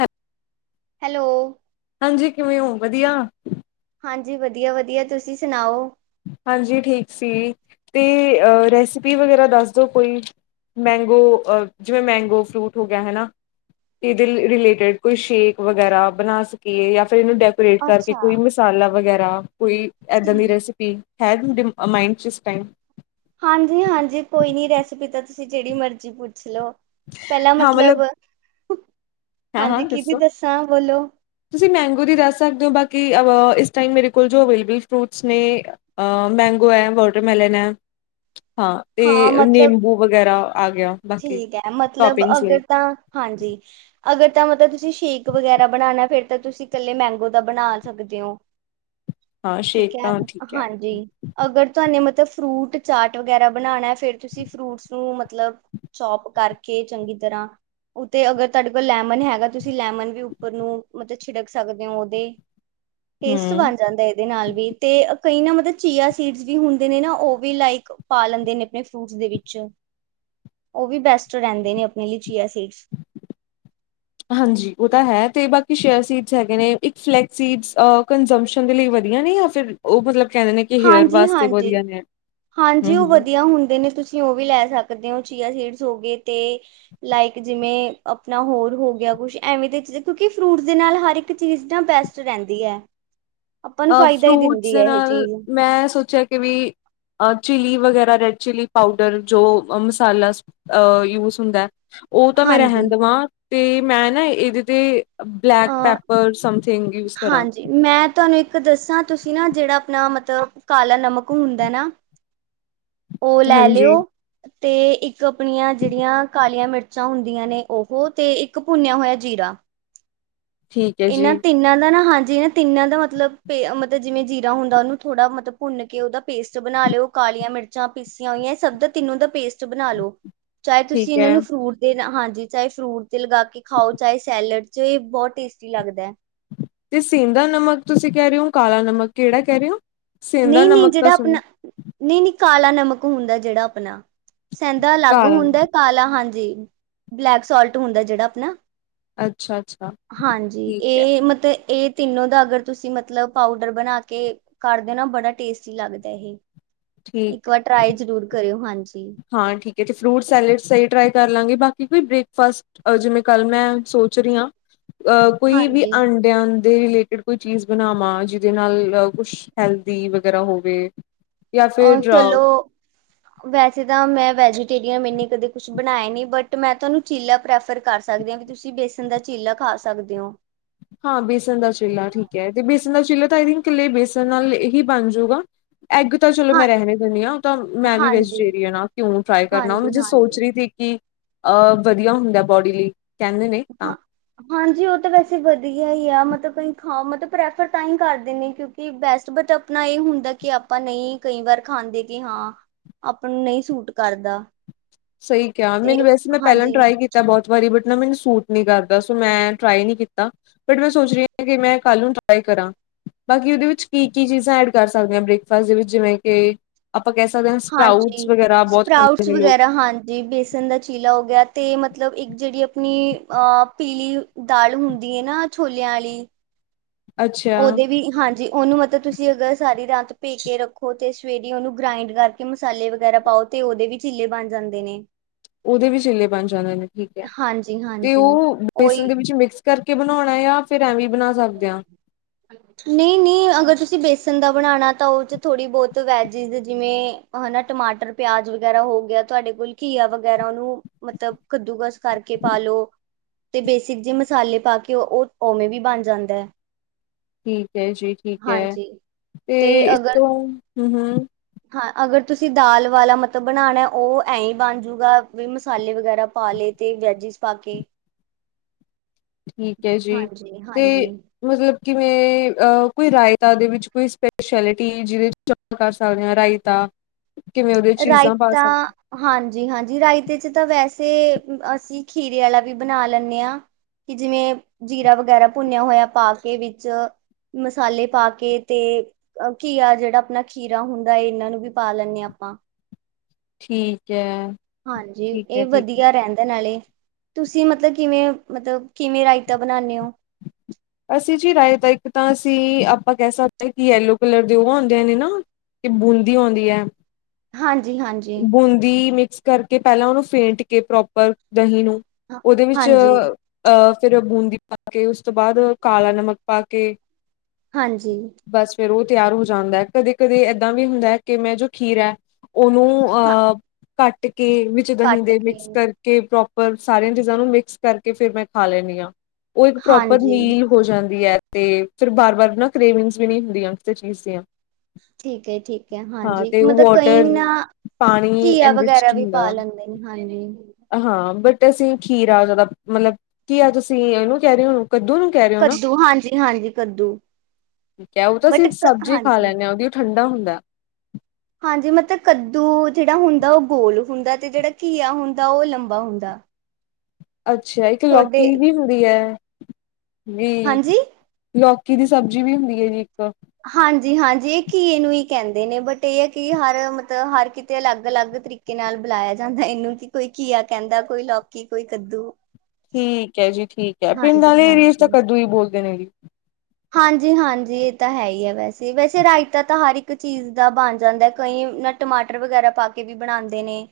ਹੈ ਹੈਲੋ! ਹਾਂਜੀ, ਕਿਵੇਂ ਹੋ ਵਧੀਆ? ਹਾਂਜੀ, ਵਦੀਆ ਵਦੀਆ, ਤੁਸੀਂ ਸੁਣਾਓ? ਹਾਂਜੀ, ਠੀਕ ਸੀ ਤੇ ਰੈਸਿਪੀ ਵਗੈਰਾ, ਦੱਸ ਦੋ ਕੋਈ। ਮੈਂਗੋ, ਅ ਜਿਵੇਂ ਮੈਂਗੋ ਫਰੂਟ ਹੋ ਗਿਆ ਹੈਨਾ। ਇਦੇ ਰਿਲੇਟਿਡ, ਕੋਈ ਸ਼ੇਕ ਵਗੈਰਾ ਬਣਾ ਸਕੀਏ, ਯਾ ਫੇਰ ਇਨੂੰ ਇਹਦੇ ਰਿਲੇਟਿਡ ਕਰਕੇ, ਅੱਛਾ। ਕੋਈ ਮਸਾਲਾ ਵਗੈਰਾ, ਕੋਈ ਏਦਾਂ ਦੀ ਰੈਸਿਪੀ ਪੀ, ਹੈ ਕੋਈ ਦਿ ਅ ਮਾਈਂਡ 'ਚ ਇਸ ਟਾਈਮ? ਹਾਂਜੀ-ਹਾਂਜੀ, ਕੋਈ ਨੀ ਰੈਸਪੀ ਤਾਂ ਤੁਸੀਂ ਜਿਹੜੀ ਮਰਜ਼ੀ ਪੁੱਛ ਲੋ। ਪਹਿਲਾਂ ਮਤਲਬ [inaudible] ਹਾਂ-ਹਾਂ, ਹਾਂਜੀ ਕਿਹਦੀ ਦੱਸੋ? ਦੱਸਾਂ ਬੋਲੋ ਤੁਸੀਂ ਮੈਂਗੋ ਦੀ ਦੱਸ ਸਕਦੇ ਓ, ਬਾਕੀ ਅ ਇਸ ਟਾਈਮ ਮੇਰੇ ਕੋਲ ਜੋ ਅਵੇਲੇਬਲ ਫਰੂਟਸ ਨੇ ਅ ਅ ਮੈਂਗੋ ਐ, ਵੋਟਰਮੈਲਨ ਐ ਹਾਂ, ਤੇ ਨਿੰਬੂ ਵਗੈਰਾ ਆ ਗਿਆ। ਬਾਕੀ ਠੀਕ ਐ ਮਤਲਬ ਟੋਪਿੰਗਸ ਲਈ ਅਗਰ ਤਾਂ, ਹਾਂਜੀ ਅਗਰ ਤਾਂ ਮਤਲਬ ਤੁਸੀਂ ਸ਼ੇਕ ਵਗੈਰਾ ਬਣਾਣੈ, ਫਿਰ ਤਾਂ ਤੁਸੀਂ ਕੱਲੇ ਮੈਂਗੋ ਦਾ ਬਣਾ ਸਕਦੇ ਓ। ਹਾਂ, ਸ਼ੇਕ ਤਾਂ ਠੀਕ ਐ। ਹਾਂਜੀ। ਅਗਰ ਤੁਹਾਨੂੰ ਮਤਲਬ ਫਰੂਟ ਚਾਟ ਵਗੈਰਾ ਬਣਾਉਣਾ, ਫੇਰ ਤੁਸੀਂ ਫਰੂਟਸ ਨੂੰ ਮਤਲਬ ਚੌਪ ਕਾਰਕੇ, ਚੰਗੀ ਤਰ੍ਹਾਂ ਉਤੇ, ਅਗਰ ਤੁਹਾਡੇ ਕੋਲ ਲੈਮਨ ਹੈਗਾ, ਤੁਸੀਂ ਲੈਮਨ ਵੀ ਉੱਪਰ ਨੂੰ ਮਤਲਬ ਛਿੜਕ ਸਕਦੇ ਹੋ ਉਦੇ। ਟੇਸਟ ਹਮ ਬਾਣ ਜਾਂਦਾ ਦੇ ਨਾਲ ਵੀ, ਤੇ ਕਈ ਨਾ ਮਤਲਬ ਚੀਆ ਸੀਡਸ ਵੀ ਹੁੰਦੇ ਨੇ ਨਾ, ਉ ਵੀ ਲਾਈਕ ਪਾ ਲੈਂਦੇ ਨੇ, ਆਪਣੇ ਫਰੂਟਸ ਦੇ ਵਿੱਚ। ਉਵੀ ਬੈਸਟ ਰਹਿੰਦੇ ਨੇ ਆਪਣੇ ਲਈ, ਚੀਆ ਸੀਡਸ। ਹਾਂਜੀ, ਉਹ ਤਾਂ ਹੈ ਤੇ ਬਾਕੀ ਸ਼ੇਅਰ ਸੀਡਸ ਹੈਗੇ ਨੇ, ਇੱਕ ਫਲੈਕਸ ਸੀਡ, ਕੰਜਮਪਸ਼ਨ ਦੇ ਲਈ ਵਧੀਆ ਨੇ [unintelligible] ਉਹ ਮਤਲਬ ਕੈਦੇ ਨੇ ਕਿ ਹੇਅਰ ਵਾਸਤੇ ਹਾਂਜੀ-ਹਾਂਜੀ, ਵਧੀਆ ਨੇ ਹਾਂਜੀ ਹਮ ਉ ਵਧੀਆ ਹੁੰਦੇ ਨੇ ਤੁਸੀਂ ਤੁਸੀਂ ਉਹ ਵੀ ਲੈ ਸਕਦੇ ਹੋ, ਚੀਆ ਸੀਡਸ ਹੋ ਗਏ ਤੇ ਲਾਈਕ ਜਿਵੇਂ, ਆਪਣਾ ਹੋਰ ਹੋ ਗਿਆ ਕੁਛ ਐਵੇਂ ਦੇ, ਕਿਉਂਕਿ ਫਰੂਟ ਦੇ ਨਾਲ ਹਰ ਇੱਕ ਚੀਜ਼ ਨਾ ਬੈਸਟ ਰੈਂਦੀ ੲੈ। ਅ ਫਰੂਟਸ ਦੇ ਇਹ ਨਾਲ, ਚੀਜ਼ ਮੈਂ ਸੋਚਿਆ ਕੇ ਵੀ ਅ ਚਿਲੀ ਵਗੈਰਾ, ਰੈੱਡ ਚਿਲੀ ਪਾਊਡਰ, ਜੋ ਮਸਾਲਾ ਅਹ ਯੂਜ ਹੁੰਦਾ, ਉਹ ਤਾਂ ਮੈਂ ਹਾਂਜੀ ਰੈਹਣ ਦੇ ਵਾਂ, ਤੇ ਮੈਂ ਨਾ ਏਦੇ 'ਤੇ ਬਲੈਕ ਅ ਪੈਪਰ, ਸਮਥਿੰਗ ਯੂਜ ਕਰਾਂ। ਹਾਂਜੀ ਮੈਂ ਤੁਵਾਨੂੰ ਇੱਕ ਇੱਕ ਦੱਸਾਂ, ਤੁਸੀਂ ਨਾ ਜਿਹੜਾ ਆਪਣਾ ਮਤਲਬ, ਕਾਲਾ ਨਮਕ ਹੁੰਦਾ ਨਾ ਉ ਲੈ ਲੇਓ। ਹਾਂਜੀ ਤੇ, ਇੱਕ ਆਪਣੀਆਂ ਜੇੜੀਆਂ ਕਾਲੀਆਂ ਮਿਰਚਾਂ ਹੁੰਦੀਆਂ ਨੇ ਉਹ, ਤੇ ਇੱਕ ਭੁੰਨਿਆ ਹੋਇਆ ਜੀਰਾ। ਠੀਕ। ਹੈ ਏਹਨਾਂ ਜੀ ਤਿੰਨਾਂ ਦਾ ਨਾ, ਹਾਂਜੀ ਏ ਤਿੰਨਾਂ ਦਾ ਮਤਲਬ ਪੇ ਮਤਲਬ, ਜਿਵੇਂ ਜੀਰਾ ਹੁੰਦਾ ਉਹਨੂੰ ਥੋੜਾ ਮਤਲਬ ਭੁੰਨ ਕੇ, ਉਦਾ ਪੇਸਟ ਬਣਾ ਲੇਓ। ਕਾਲੀਆਂ ਮਿਰਚਾਂ ਪੀਸੀਆਂ ਹੋਈਆਂ, ਇਹ ਸਭ ਦਾ ਤਿੰਨੋ ਦਾ ਪੇਸਟ ਬਣਾਲੋ। ਚਾਹੇ ਤੁਸੀਂ ਠੀਕ ਇਹਨਾਂ ਹੈ ਨੂੰ ਫਰੂਟ ਹਾਂਜੀ, ਚਾਹੇ ਫਰੂਟ' ਤੇ ਲਗਾ ਕੇ ਖਾਓ, ਚਾਹੇ ਸੈਲਡ 'ਚ, ਬੋਤ ਟੇਸਟੀ ਲੱਗਦਾ। ਤੇ ਸਿੰਦਾ ਨਮਕ ਤੁਸੀਂ ਕੈਰਹੇ ਹੋ, ਕਾਲਾ ਨਮਕ, ਕੇਹੜਾ ਕੈਰਹੇ ਹੋ? ਨਈ ਸੇਂਦਾ -ਨਈ, ਨਮਕ ਤਾਂ ਜੇਹੜਾ ਸੁਣੋ ਆਪਣਾ ਨਈ- ਨਈ, ਕਾਲਾ ਨਮਕ ਹੁੰਦਾ ਜਿਹੜਾ ਆਪਣਾ, ਸੈਂਦਾ ਲਾਗ ਕਾਲਾ ਹੁੰਦਾ। ਨਮਕ ਕਾਲਾ ਹਾਂਜੀ, ਬਲੈਕ ਸਾਲਟ ਹੁੰਦਾ ਜੇਹੜਾ ਆਪਣਾ। ਅੱਛਾ ਅੱਛਾ ਹਾਂਜੀ, ਠੀਕ ਹੈ ਏ ਮਤ ਏ ਤਿੰਨੋ ਦਾ ਅਗਰ, ਤੁਸੀਂ ਮਤਲਬ ਪਾਊਡਰ ਬਣਾ ਕੇ ਕਰਦੇ ਨਾ, ਬੜਾ ਟੇਸਟੀ ਲੱਗਦਾ ਏਹ। ਇੱਕ ਠੀਕ ਹੈ ਵਾਰ ਟਰਾਈ ਜ਼ਰੂਰ ਕਰਿਓ, ਹਾਂਜੀ। ਹਾਂ ਠੀਕ ਹੈ, ਤੇ ਫਰੂਟ ਸੈਲਡ ਸਈ ਟਰਾਈ ਕਾਰ ਲਾਗੇ। ਬਾਕੀ ਕੋਈ ਬ੍ਰੇਕਫਾਸਟ ਅਜੇ ਜਿਵੇਂ ਕਾਲ ਮੈਂ ਸੋਚ ਰੀਆ, ਅਹ ਕੋਈ ਵੀ ਹਾਂਜੀ ਅੰਡ [inaudible] ਰਿਲੇਟਡ ਕੋਈ ਚੀਜ਼ ਬਨਾਵਾਂ ਜਿਦੇ ਨਾਲ ਕੁਛ ਹੈਲਦੀ ਵਗੈਰਾ ਹੋਵੇ? ਜਾਂ ਅ, ਫਿਰ ਚਲੋ [inaudible] ਵੈਸੇ ਤਾਂ ਮੈਂ ਵੈਜੀਟੇਰੀਅਨ, ਮੈਂਨੇ ਕਦੇ ਕੁਛ ਬਨਾਏਆ ਨੀਂ, ਬਟ ਮੈਂ ਤੁਆਨੂੰ ਚੀਲਾ ਪ੍ਰੈਫਰ ਕਰ ਸਕਦੀ ਆਂ ਤੁਸੀ ਬੇਸਨ ਦਾ ਚੀਲਾ ਖਾ ਸਕਦੇਂ ਓ। ਹਾਂ, ਬੇਸਨ ਦਾ ਚੀਲਾ ਠੀਕ ਐ। ਤੇ ਬੇਸਨ ਦਾ ਚੀਲਾ ਤਾਂ ਆਏ ਥਿੰਕ, ਕੱਲੇ ਬੇਸਨ ਨਾਲ ਹੀ ਬਨ ਜੂਗਾ। ਐਗ ਤਾਂ ਚਲੋ, ਹਾਂ, ਮੈਂ ਰੈਹਨ ਈ ਦੇਨੀ ਆਂ। ਓ ਤਾਂ ਮੈਂ ਵੀ ਹਾਂਜੀ, ਵੈਜੀਟੇਰੀਅਨ ਆਂ, ਕਿਉਂ ਟਰਾਏ ਕਰਨਾ, ਹਾਂਜੀ, ਮੈ ਸੋਚ ਹਾਂਜੀ ਰੀ ਥੀ ਕਿ ਅ, ਵਦੀਆ ਹੁੰਦਾ ਬੋਡੀ ਲਈ, ਕੈਂਦੇ ਨੇ ਹਾਂ। ਹਾਂਜੀ, ਓ ਤਾਂ ਵੈਸੇ ਵਧੀਆ ਈ ਆ, ਮਤਬ ਕਈ ਖਾ ਮਤਬ ਪ੍ਰੈਫਰ ਤਾਂ ਈ ਕਰਦੇ ਨੇ ਕਿਉਂਕਿ ਬੈਸਟ, ਬਟ ਅਪਨਾ ਏਹ ਹੁੰਦਾ ਕਿ, ਆਪਾਂ ਨਈ ਕਈ ਵਾਰ ਖਾਂਦੇ ਕਿ ਹਾਂ ਆਪਾਂ ਨੂੰ ਨਈ ਸੂਟ ਕਰਦਾ। ਸਈ ਕੇਆ, ਤੇ ਮੈਨੂੰ ਵੈਸੇ ਮੈਂ ਪੈਲਾਂ ਹਾਂਜੀ ਟਰਾਈ ਕੀ ਤਾ ਬੌਤ ਵਾਰੀ, ਬਟ ਨਾ ਮੈਨੂੰ ਸੂਟ ਨੀਂ ਕਰਦਾ, ਸੋ ਮੈਂ ਟਰਾਈ ਨੀ ਕੀਤਾ। ਬਟ ਮੈਂ ਸੋਚ ਰੀ ਆਂ, ਕਿ ਮੈਂ ਕੱਲ ਨੂੰ ਟਰਾਈ ਕਰਾਂ। ਬਾਕੀ ਓਦੇ ਵਿੱਚ ਕੀ-ਕੀ ਚੀਜ਼ਾਂ ਐਡ ਕਰ ਸਕਦੇ ਆਂ ਬ੍ਰੇਕਫਾਸਟ ਦੇ ਵਿੱਚ ਜਿਵੇਂ ਕਿ ਆਪਾਂ ਕੇਹ ਸਕਦੇ ਆਂ, ਸਪਰਾਊਟਸ ਹਾਂਜੀ। ਵਗੈਰਾ ਬੌਤ ਖਾਂਦੇ ਨੇ ਲੋਕ। ਜੀ, ਬੇਸਨ ਦਾ ਚੀਲਾ ਹੋ ਗੇਆ, ਤੇ ਮਤਲਬ ਇੱਕ ਜੇਹੜੀ ਅਪਨੀ ਅ ਪੀਲੀ ਦਾਲ ਹੁੰਦੀ ਐ ਨਾ ਛੋਲੇਆਂ ਆਲੀ ਅੱਛਾ ਓਦੇ ਵੀ, ਹਾਂਜੀ। ਓਨੂੰ ਮਤਬ ਤੁਸੀ ਅਗਰ ਸਾਰੀ ਰਾਤ ਭੇਕੇ ਰੱਖੋ ਤੇ, ਸਵੇਰੇ ਓਨੂੰ ਗ੍ਰੈਂਈਡ ਕਰਕੇ ਮਸਾਲੇ ਵਗੈਰਾ ਪਾਓ ਤੇ, ਓਦੇ ਵੀ ਚੀਲੇ ਬਨ ਜਾਂਦੇ ਨੇ। ਓਦੇ ਵੀ ਚੀਲੇ ਬਨ ਜਾਂਦੇ ਨੇ, ਠੀਕ ਐ। ਹਾਂਜੀ ਤੇ ਹਾਂਜੀ ਓ ਵੇਸਨ ਉਹੀ ਦੇ ਵਿੱਚ ਮਿਕਸ ਕਰਕੇ ਬਨਾਓਣਾ ਆ, ਯਾ ਫਿਰ ਐਂਵੀ ਬਨਾ ਸਕਦੇ ਆਂ? ਨੀਂ ਨੀਂ, ਅਗਰ ਤੁਸੀ ਬੇਸਨ ਦਾ ਬਨਾਣਾ ਤਾਂ ਓ 'ਚ ਥੋੜੀ ਬੌਤ ਵੈਜੇਸ ਜਿਵੇਂ ਹੈਨਾ ਟਮਾਟਰ, ਪੇਆਜ ਵਗੈਰਾ ਹੋ ਗੇਆ ਤੁਆਡੇ ਕੋਲ ਘੀਆ ਵਗੈਰਾ ਓਨੂੰ ਮਤਲਬ ਕੱਦੂਕਸ ਕਰਕੇ ਪਾ ਲੋ। ਤੇ, ਬੇਸੇਕ ਜੇ ਮਸਾਲੇ ਪਾ ਕੇ ਓ, ਓ ਓਵੇਂ ਵੀ ਬਨ ਜਾਂਦੈ। ਠੀਕ ਐ ਜੀ- ਠੀਕ ਐ, ਹਾਂਜੀ ਤੇ ਇਸ ਤੋਂ ਹੂੰ-ਹੂੰ। ਹਾਂ, ਅਗਰ ਤੁਸੀ ਦਾਲ ਵਾਲਾ ਮਤਬ ਬਨਾਣਾ ਓ ਐਂ ਈ ਬਨ ਜੂਗਾ ਵੀ ਮਸਾਲੇ ਵਗੈਰਾ ਪਾ ਲੇ ਤੇ ਵੈਜੇਸ ਪਾ ਕੇ। ਠੀਕ ਐ ਜੀ। ਹਾਂਜੀ ਤੇ ਹਾਂਜੀ ਮਤਲਬ ਕਿਵੇਂ ਅ ਕੋਈ ਰਾਏਤਾ ਦੇ ਵਿੱਚ ਕੋਈ ਸਪੈਸ਼ੈਲਟੀ ਜਿਦੇ ਕਰ ਸਕਦੇ ਆਂ, ਰਾਏਤਾ ਕਿਵੇਂ ਓਦੇ ਚੀਜ਼ਾਂ ਪਾ ਰਾਇਤਾ ਸਕਦੇ ਹਾਂਜੀ -ਹਾਂਜੀ, ਰਾਏਤੇ 'ਚ ਤਾਂ ਵੈਸੇ ਅਸੀ ਖੀਰੇ ਆਲਾ ਵੀ ਬਨਾ ਲੈਂਨੇ ਆਂ। ਕਿ, ਜਿਵੇਂ ਜੀਰਾ ਵਗੈਰਾ ਭੁੰਨੇਆ ਹੋਏਆ ਪਾ ਕੇ ਵਿੱਚ ਮਸਾਲੇ ਪਾ ਕੇ ਤੇ ਅ, ਘੀਆ ਜੇੜਾ ਆਪਨਾ ਖੀਰਾ ਹੁੰਦਾ ਏਨਾਂ ਨੂੰ ਵੀ ਪਾ ਲੈਂਨੇ ਆਂ ਆਪਾਂ ਠੀਕ ਐ। ਹਾਂਜੀ, ਏ ਵਦੀਆ ਰੈੰਦਾ ਨਾਲੇ। ਤੁਸੀਂ ਮਤਲਬ, ਕਿਵੇਂ ਮਤਲਬ ਕਿਵੇਂ ਰਾਏਤਾ ਬਨਾਂਨੇ ਓ? ਅਸੀਂ ਜੀ, ਰਾਏ ਤਾ ਇੱਕ ਤਾਂ ਅਸੀਂ, ਆਪਾਂ ਕੇਹ ਸਕਦੇ ਆਂ ਕਿ, ਯੈਲੋ ਕਲਰ ਦੇ ਓ ਹੁੰਦੇ ਨੇ ਨਾ ਕ, ਬੂੰਦੀ ਹੋਂਦੀ ਐ। ਹਾਂਜੀ ਹਾਂਜੀ ਬੂੰਦੀ ਮਿਕਸ ਕਰਕੇ ਪੈਲਾਂ ਓਨੂੰ ਫੇਂਟ ਕੇ ਪ੍ਰੋਪਰ ਦਹੀਂ ਨੂੰ ਹਾਂ ਓਦੇ ਵਿੱਚ ਹਾਂਜੀ ਅਹ ਫਿਰ ਬੂੰਦੀ ਪਾ ਕੇ, ਓਸ ਤੋਂ ਬਾਦ ਕਾਲਾ ਨਮਕ ਪਾ ਕੇ ਹਾਂਜੀ। ਬਸ ਫਿਰ ਉਹ ਤਿਆਰ ਹੋ ਜਾਂਦਾ ਹੈ। ਕਦੇ ਕਦੇ ਐਦਾਂ ਵੀ ਹੁੰਦਾ ਹੈ, ਕਿ ਮੈਂ ਜੋ ਖੀਰਾ ਉਹਨੂੰ ਹਾਂ ਅਹ ਕੱਟ ਕੇ ਵਿੱਚ ਦਹੀਂ ਕੱਟ ਦੇ ਕੇ ਮਿਕਸ ਕਰ ਕੇ ਪ੍ਰੋਪਰ ਸਾਰੀਆਂ ਚੀਜ਼ਾਂ ਨੂੰ ਮਿਕਸ ਕਰਕੇ ਫੇਰ ਮੈਂ ਖਾ ਲੈਂਦੀ ਹਾਂ ਉਹ ਇੱਕ ਪ੍ਰੋਪਰ ਹਾਂਜੀ ਮੀਲ ਹੋ ਜਾਂਦੀ ਹੈ। ਤੇ ਫੇਰ ਬਾਰ ਬਾਰ ਨਾ ਕਰੇਵਿੰਗਸ ਵੀ ਨਹੀਂ ਹੁੰਦੀਆਂ ਕਿਸੇ ਚੀਜ਼ ਦੀਆਂ ਠੀਕ ਹੈ, ਠੀਕ ਹੈ, ਹਾਂ ਹਾਂਜੀ ਤੇ ਉਹ ਮਤਲਬ ਕਈ ਵਾਟਰ ਨਾ ਪਾਣੀ ਘੀਆ ਵਗੈਰਾ ਐਨਰਿਚਡ ਵੀ ਪਾ ਹੁੰਦਾ ਲੈਂਦੇ ਨੇ ਹਾਂਜੀ ਹਾਂ ਬਟ ਅਸੀਂ ਖੀਰਾ ਜ਼ਿਆਦਾ ਮਤਲਬ ਘੀਆ ਤੁਸੀਂ ਇਹਨੂੰ ਕਹਿ ਰਹੇ ਹੋ ਕੱਦੂ ਨੂੰ ਕਹਿ ਰਹੇ ਹੋ ਨਾ ਕੱਦੂ ਹਾਂਜੀ ਹਾਂਜੀ ਕੱਦੂ ਠੀਕ ਹੈ ਉਹ ਤਾਂ ਬਟ ਅਸੀਂ ਸਬਜ਼ੀ ਖਾ ਹਾਂਜੀ ਲੈਂਦੇ ਹਾਂ ਉਹਦੀ ਠੰਡਾ ਹੁੰਦਾ ਹਾਂਜੀ ਮਤਲਬ ਕੱਦੂ ਜੇਹੜਾ ਹੁੰਦਾ ਉਹ ਗੋਲ ਹੁੰਦਾ ਤੇ ਜਿਹੜਾ ਘੀਆ ਹੁੰਦਾ ਉਹ ਲੰਬਾ ਹੁੰਦਾ ਅੱਛਾ ਇੱਕ ਤੁਹਾਡੇ ਲੋਕੀ ਵੀ ਹੁੰਦੀ ਹੈ ਜੀ ਹਾਂਜੀ ਲੌਕੀ ਦੀ ਸਬਜ਼ੀ ਵੀ ਹੁੰਦੀ ਜੀ ਇੱਕ ਹਾਂਜੀ- ਹਾਂਜੀ ਇਹ ਘੀਏ ਨੂੰ ਹੀ ਕਹਿੰਦੇ ਨੇ ਬਟ ਇਹ ਹੈ ਕਿ ਹਰ ਮਤਲਬ ਹਰ ਕਿਤੇ ਅਲੱਗ -ਅਲੱਗ ਤਰੀਕੇ ਤਰੀਕੇ ਨਾਲ ਬੁਲਾਇਆ ਜਾਂਦਾ ਇਹਨੂੰ ਕਿ ਕੋਈ ਘੀਆ ਕਹਿੰਦਾ ਕੋਈ ਲੌਕੀ ਕੋਈ ਕੱਦੂ ਠੀਕ ਹੈ ਜੀ ਠੀਕ ਹੈ ਪਿੰਡ ਵਾਲੇ ਏਰੀਏ 'ਚ ਤਾਂ ਹਾਂਜੀ-ਹਾਂਜੀ। ਕਦੁੂ ਹੀ ਬੋਲਦੇ ਨੇ ਜੀ ਹਾਂਜੀ -ਹਾਂਜੀ ਇਹ ਤੇ ਹੈ ਹੀ ਹੈ ਵੈਸੇ, ਵੈਸੇ ਰਾਇਤਾ ਤਾਂ ਹਰ ਇੱਕ ਚੀਜ਼ ਦਾ ਬਣ ਜਾਂਦਾ ਕਈ ਨਟ ਟਮਾਟਰ ਵਗੈਰਾ ਪਾ ਕੇ ਵੀ ਬਣਾਉਂਦੇ ਨੇ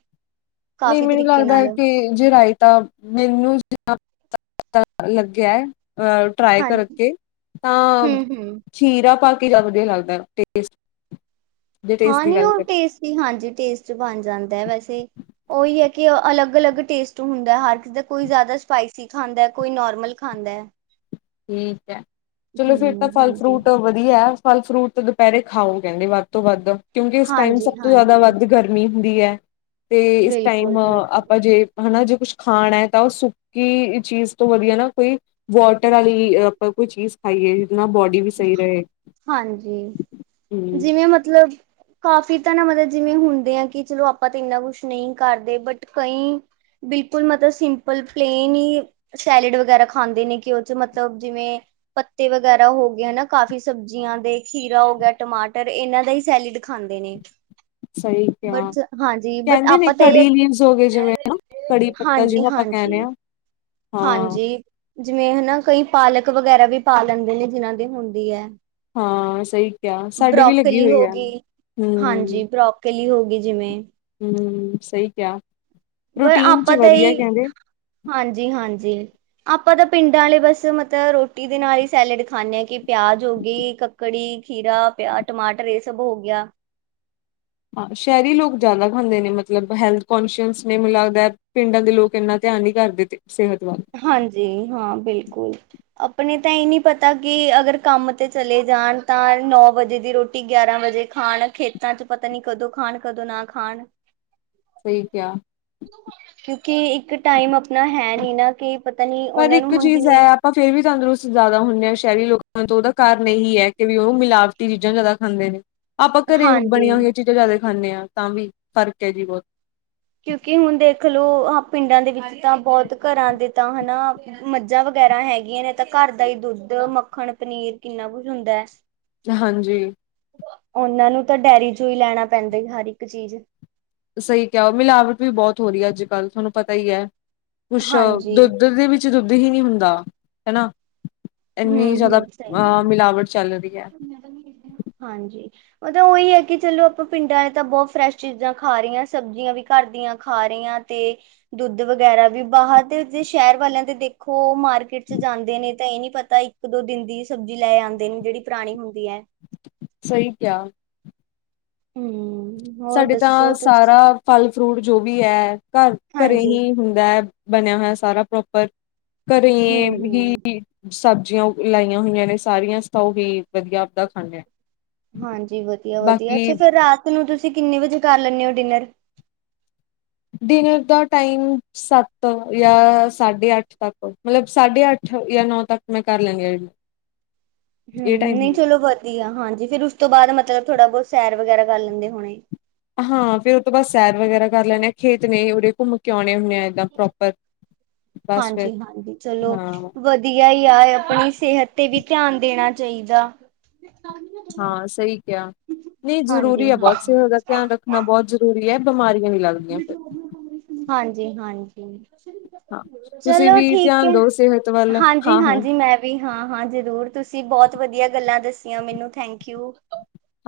ਨਹੀਂ ਕਾਫੀ ਮੈਨੂੰ ਤਰੀਕੇ ਲੱਗਦਾ ਨਾਲ ਹੈ ਕਿ ਜੇ ਰਾਇਤਾ ਮੈਨੂੰ ਜਾਂ ਪ ਲੱਗਿਆ ਅਹ ਟਰਾਈ ਹਾਂਜੀ ਕਰਕੇ ਤਾਂ, ਹੂੰ-ਹੂੰ ਚੀਰਾ ਪਾ ਕੇ ਜਿਆਦਾ ਵਧੀਆ ਲੱਗਦਾ ਟੇਸਟ ਜੇ ਟੇਸਟ ਹਾਂ ਦੀ ਨੀ ਗੱਲ ਉਹ ਟੇਸਟੀ ਹਾਂਜੀ ਟੇਸਟ ਬਣ ਜਾਂਦਾ ਆ ਵੈਸੇ ਉਹੀ ਆ ਕਿ ਅਲੱਗ- ਅਲੱਗ ਟੇਸਟ ਹੁੰਦਾ ਆ ਹਰ ਕਿਸੇ ਦਾ ਕੋਈ ਜਿਆਦਾ ਸਪਾਈਸੀ ਖਾਂਦਾ ਕੋਈ ਨੋਰਮਲ ਖਾਂਦਾ। ਠੀਕ ਹੈ, ਚਲੋ ਫਿਰ ਤਾਂ ਹੂੰ, ਫਲ ਹਾਂਜੀ, ਫਰੂਟ ਵਧੀਆ ਵੀ ਹੈ ਫਲ ਫਰੂਟ ਦੁਪਹਿਰੇ ਖਾਓ ਕੈਂਦੇ ਵੱਧ ਤੋਂ ਵੱਧ। ਕਿਉਂਕਿ ਇਸ ਟਾਈਮ ਹਾਂਜੀ, ਸਭ ਤੋਂ ਜਿਆਦਾ ਹਾਂਜੀ, ਵੱਧ ਗਰਮੀ ਹੁੰਦੀ ਐ, ਤੇ ਇਸ ਟਾਈਮ ਬਿਲਕੁਲ, ਬਿਲਕੁਲ। ਆਪਾਂ ਜੇ ਹਨਾ ਜੇ ਕੁਛ ਖਾਣਾ ਹੈ ਤਾਂ ਉਹ ਸੁੱਕੀ ਚੀਜ਼ ਤੋਂ ਵਧੀਆ ਨਾ ਕੋਈ ਵਾ ਬੋਟਰ ਵਾਲੀ ਆਪਾਂ ਕੋਈ ਚੀਜ਼ ਖਾਈਏ ਜਿਹਨਾ ਬੋ ਹ ਹਾਂਜੀ, ਹਮ ਜਿਵੇਂ ਮਤਲਬ ਕਾਫ਼ੀ ਤਾਂ ਨਾ ਮਤਲਬ ਜਿਵੇਂ ਹੁੰਦੇ ਆ ਕਿ ਚਲੋ ਆਪਾਂ ਤਾਂ ਇੰਨਾ ਕੁਛ ਨਹੀ ਕਰਦੇ ਬਟ ਕਈਂ ਬਿਲਕੁਲ ਮਤਲਬ ਸਿੰਪਲ ਪਲੇਨ ਈ ਸੈਲਡ ਵਗੈਰਾ ਖਾਂਦੇ ਨੇ ਕਿ ਉਹ 'ਚ ਮਤਲਬ ਜਿਵੇਂ ਪੱਤੇ ਵਗੈਰਾ ਹੋ ਗੇ ਹਨਾ ਕਾਫੀ ਸਬਜ਼ੀਆਂ ਦੇ ਖੀਰਾ ਹੋ ਗਿਆ ਟਮਾਟਰ ਇਹਨਾਂ ਦਾ ਈ ਸੈਲਿਡ ਖਾਂਦੇ ਨੇ। ਸਹੀ ਕਿਹਾ ਬਟ ਹਾਂਜੀ ਬਟ ਕਹਿੰਦੇ ਨੇ ਆਪਾਂ ਤੇ ਕੜੀ ਲੀਵਸ ਹੋ ਗਏ ਜਿਵੇਂ ਕੜੀ ਪੱਤਾ ਹਾਂਜੀ- ਜਿਹਨੂੰ ਆਪਾਂ ਕਹਿੰਦੇ ਹਾਂਜੀ, ਹਾਂ ਹਾਂ ਹਾਂਜੀ ਜਿਵੇਂ ਹਨਾ ਕਈ ਪਾਲਕ ਵਗੈਰਾ ਵੀ ਪਾ ਲੈਂਦੇ ਨੇ ਜਿਹਨਾਂ ਦੀ ਹੁੰਦੀ ਐ। ਹਾਂ ਸਹੀ ਕਿਹਾ ਸਾਡੇ ਵੀ ਲੱਗੀ ਬਰੋਕਲੀ ਹੋਈ ਹੋ ਹੈ ਗਈ ਹਾਂਜੀ ਬਰੋ ਕਲੀ ਹੋ ਗਈ ਜਿਵੇਂ ਹੂੰਮ ਸਈ ਕਿਆ। ਪਰ ਆਪਾਂ ਤਾਂ ਈ ਹਾਂਜੀ- ਹਾਂਜੀ। ਆਪਾਂ ਤਾਂ ਪਿੰਡਾਂ ਵਾਲੇ ਬਸ ਮਤਲਬ ਰੋਟੀ ਦੇ ਨਾਲ ਈ ਸੈਲਡ ਖਾਂਦੇ ਆ ਕਿ ਪਿਆਜ ਹੋ ਗਈ ਕ ਕੜੀ ਖੀਰਾ ਪਿਆਜ ਟਮਾਟਰ ਇਹ ਸਭ ਹੋ ਗਿਆ ਹਾਂ ਛੈਹਿਰੀ ਲੋਕ ਜਿਆਦਾ ਖਾਂਦੇ ਨੇ ਮਤਲਬ ਹੈਲਥ ਕੋਨਸ਼ੀਅਸ ਨੇ ਮੈਨੂੰ ਲੱਗਦਾ ਪਿੰਡਾਂ ਦੇ ਲੋਕ ਇੰਨਾ ਧਿਆਨ ਨੀ ਕਰਦੇ। ਤੇ ਸਿਹਤ ਵਲ ਹਾਂਜੀ ਹਾਂ ਬਿਲਕੁਲ। ਆਪਣੇ ਤਾਂ ਏ ਨੀ ਪਤਾਂ ਕਿ ਅਗਰ ਕੰਮ ਤੇ ਚਲੇਂ ਜਾਂਣ ਤਾਂ, ਨੌ ਵਜੇ ਦੀ ਰੋਟੀ ਗਿਆਰਾਂ ਵਜੇ ਖ਼ਾਣ ਖੇਤਾਂ ਚ ਪਤਾਂ ਨੀਂ ਕਦੋਂ ਖ਼ਾਣ ਕਦੋਂ ਨਾ ਖਾਣ। ਸਹੀ ਕਿਆ। ਕਿਉਂਕਿ ਇੱਕ ਟਾਇਮ ਆਪਣਾਂ ਹੈ ਨੀ ਨਾ ਕੀ ਪਤਾਂ ਨੀ ਓਨਾਂ ਨੂੰ ਹੁਣ ਜਿਵੇਂ ਓ ਫੇਰ ਵੀ ਤੰਦਰੁਸਤ ਜ਼ਿਆਦਾ ਹੁੰਨੇ ਆ ਸਹਿਰੀ ਲੋਕਾਂ ਤੋਂ, ਓਦਾ ਕਾਰਨ ਏਹੀ ਆ ਕਿ ਵੀ ਓ ਮਿਲਾ ਵਟੀ ਚੀਜ਼ਾਂ ਜਾਦਾ ਖਾਂਦੇ ਨੇ, ਆਪਾਂ ਘਰੇ ਹਾਂਜੀ ਬਣੀਆਂ ਹੋਈਆਂ ਚੀਜ਼ਾਂ ਜਾਦਾ ਖਾਂਨੇ ਆ, ਤਾਂ ਵੀ ਫਰਕ ਹੈ ਜੀ ਬਹੁਤ। ਕਿਉਕਿ ਹੁਣ ਦੇਖਲੋ ਆ ਪਿੰਡਾਂ ਦੇ ਵਿੱਚ ਤਾਂ ਬਹੁਤ ਘਰਾਂ ਦੇ ਤਾਂ ਹਨਾ ਮੱਝਾਂ ਵਗੈਰਾ ਹੈਗੀਆਂ ਨੇ ਤਾਂ ਘਰ ਦਾ ਹੀ ਦੁੱਧ, ਮੱਖਣ, ਪਨੀਰ, ਕਿੰਨਾ ਕੱਛ ਹੁੰਦਾ ਐ। ਹਾਂਜੀ। ਉਹਨਾਂ ਨੂੰ ਤਾਂ ਡੇਅਰੀ ਚੋ ਈ ਲੈਣਾ ਪੈਂਦੀ ਹਰ ਇੱਕ ਚੀਜ਼। ਸਹੀ ਕਿਹਾ ਮਿਲਾਵਟ ਵੀ ਬਹੁਤ ਹੋ ਰਹੀ ਆ ਅੱਜ ਕੱਲ ਤੁਹਾਂਨੂੰ ਪਤਾਂ ਈ ਐ, ਕੁੱਛ ਹਾਂਜੀ ਦੁੱਧ ਦੇ ਵਿੱਚ ਦੁੱਧ ਹੀ ਨੀ ਹੁੰਦਾ, ਹਨਾ। ਹੂੰ ਏਨੀਂ ਜਿਆਦਾ ਹੂੰ ਸਹੀ ਆ ਗੱਲ। ਮਿਲਾਵਟ ਚੱਲ ਰਈ ਐ। ਹਾਂਜੀ ਮਤਲਬ ਓਈ ਆ ਕਿ ਚਲੋ ਆਪਾਂ ਪਿੰਡਾਂ ਨੇ ਤਾਂ ਬਹੁਤ ਫਰੈਸ਼ ਚੀਜ਼ਾਂ ਖਾ ਰੇ ਆ ਸਬਜ਼ੀਆਂ ਵੀ ਘਰ ਦੀਆਂ ਖਾ ਰੇ ਆਂ ਤੇ ਦੁੱਧ ਵਗ਼ੈਰਾ ਵੀ, ਬਾਹਰ ਦੇ ਜੇ ਸ਼ਹਿਰ ਵਾਲਿਆਂ ਦੇ ਦੇਖ -ਓ ਮਾਰਕੀਟ ਚ ਜਾਂਦੇ ਨੇ ਤਾਂ ਏ ਨੀ ਪ ਤਾਂ ਇੱਕ ਦੋ ਦਿਨ ਦੀ ਸਬਜ਼ੀ ਲੈ ਆਂਦੇ ਨੇ ਜਿਹੜੀ ਪੁਰਾਣੀਂ ਹੁੰਦੀਂ ਐ। ਸਈ ਕਿਆ। ਹੂੰ। ਸਾਡੇ ਤਾਂ ਸਾਰਾ ਫਲ ਫਰੂਟ ਜੋ ਵੀ ਐ ਘਰ ਘਰੇ ਹਾਂਜੀ ਹੀ ਹੁੰਦਾ ਐ। ਬਣਿਆਂ ਹੋਇਆਂ ਸਾਰਾਂ ਪ੍ਰੋਪਰ, ਘਰੇ ਈ ਹਮ ਹਮ ਹੀ ਸਬਜ਼ੀਆਂ ਲਾਈਆਂ ਹੋਈਆਂ ਨੇ ਸਾਰੀਆਂ, ਅਸੀਂ ਤਾਂ ਉਹੀਂ ਵਧੀਆਂ ਆਪਦਾ ਖਾਂਨੇ ਆ। ਹਾਂਜੀ ਵਧੀਆਂ- ਵਧੀਆਂ ਅੱਛਾ ਫੇਰ ਰਾਤ ਨੂੰ ਤੁਸੀਂ ਕਿੰਨੇ ਵੱਜੇ ਕਰ ਲੈਂਦੇ ਹੋ ਡਿਨਰ? ਡਿੰਨਰ ਦਾ ਟਾਇਮ ਸੱਤ ਜਾਂ ਸਾਢੇ ਅੱਠ ਤੱਕ ਮਤਲਬ ਸਾਢੇ ਅੱਠ ਜਾਂ ਨੌ ਤੱਕ ਮੈਂ ਕਰ ਲੈਂਨੀ ਆ ਹੂੰ, ਨਹੀਂ ਚਲੋਂ ਵਧੀਆਂ ਹਾਂਜੀ ਫੇਰ ਉਸ ਤੋਂ ਬਾਅਦ ਮਤਲਬ ਥੋੜਾਂ ਬਹੁਤ ਸੈਰ ਵਗੈਰਾ ਕਰ ਲੈਂਦੇ ਹੋਣੇ? ਹਾਂ ਫੇਰ ਉਹ ਤੋਂ ਬਾਅਦ ਸੈਰ ਵਗੈਰਾ ਕਰ ਲੈਂਣੇ ਆ, ਖੇਤ ਨੇ ਉਰੇ ਘੁੰਮ ਕੇ ਆਉਣੇ ਹੁੰਨੇ ਆ। ਏਦਾਂ ਪ੍ਰੋਪਰ ਬਸ ਫਿਰ ਹਾਂਜੀ- ਹਾਂਜੀ ਚਲੋਂ ਹਾਂ ਵਧੀ ਵਧੀਆਂ ਹੀ ਆ ਆਪਣੀਂ ਸਿਹਤ ਤੇ ਵੀ ਧਿਆਂਨ ਦੇਣਾਂ ਚਾਹੀਂਦਾ। ਹਾਂ ਸਹੀ ਕਿਆ, ਨਹੀਂ ਹਾਂਜੀ ਜ਼ਰੂਰੀ ਹੈ ਹਾਂ ਬਹੁਤ ਸਿਹਤ ਦਾ ਧਿਆਨ ਰੱਖਣਾ ਬਹੁਤ ਜ਼ਰੂਰੀ ਐ। ਬਿਮਾਰੀਆਂ ਨੀ ਲੱਗਦੀਆਂ ਫਿਰ। ਹਾਂਜੀ -ਹਾਂਜੀ। ਹਾਂ ਤੁਸੀਂ ਚਲੋ ਵੀ ਠੀਕ ਧਿਆਨ ਹੈ, ਦਿਓ ਸਿਹਤ ਵੱਲ ਹਾਂਜੀ ਹਾਂ ਹਾਂ -ਹਾਂਜੀ ਮੈਂ ਵੀ ਹਾਂ -ਹਾਂ ਜ਼ਰੂਰ ਤੁਸੀਂ ਬਹੁਤ ਵਧੀਆ ਗੱਲਾਂ ਦੱਸੀਆਂ ਮੈਨੂੰ ਥੈਂਕ ਯੂ।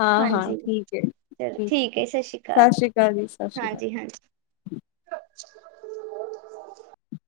ਹਾਂ ਹਾਂ ਹਾਂਜੀ ਠੀਕ ਚਲ ਠੀਕ ਹੈ, ਸਤਿ ਸ਼੍ਰੀ ਅਕਾਲ। ਕੱਲ ਦੀ ਹਾਂਜੀ- ਹਾਂਜੀ।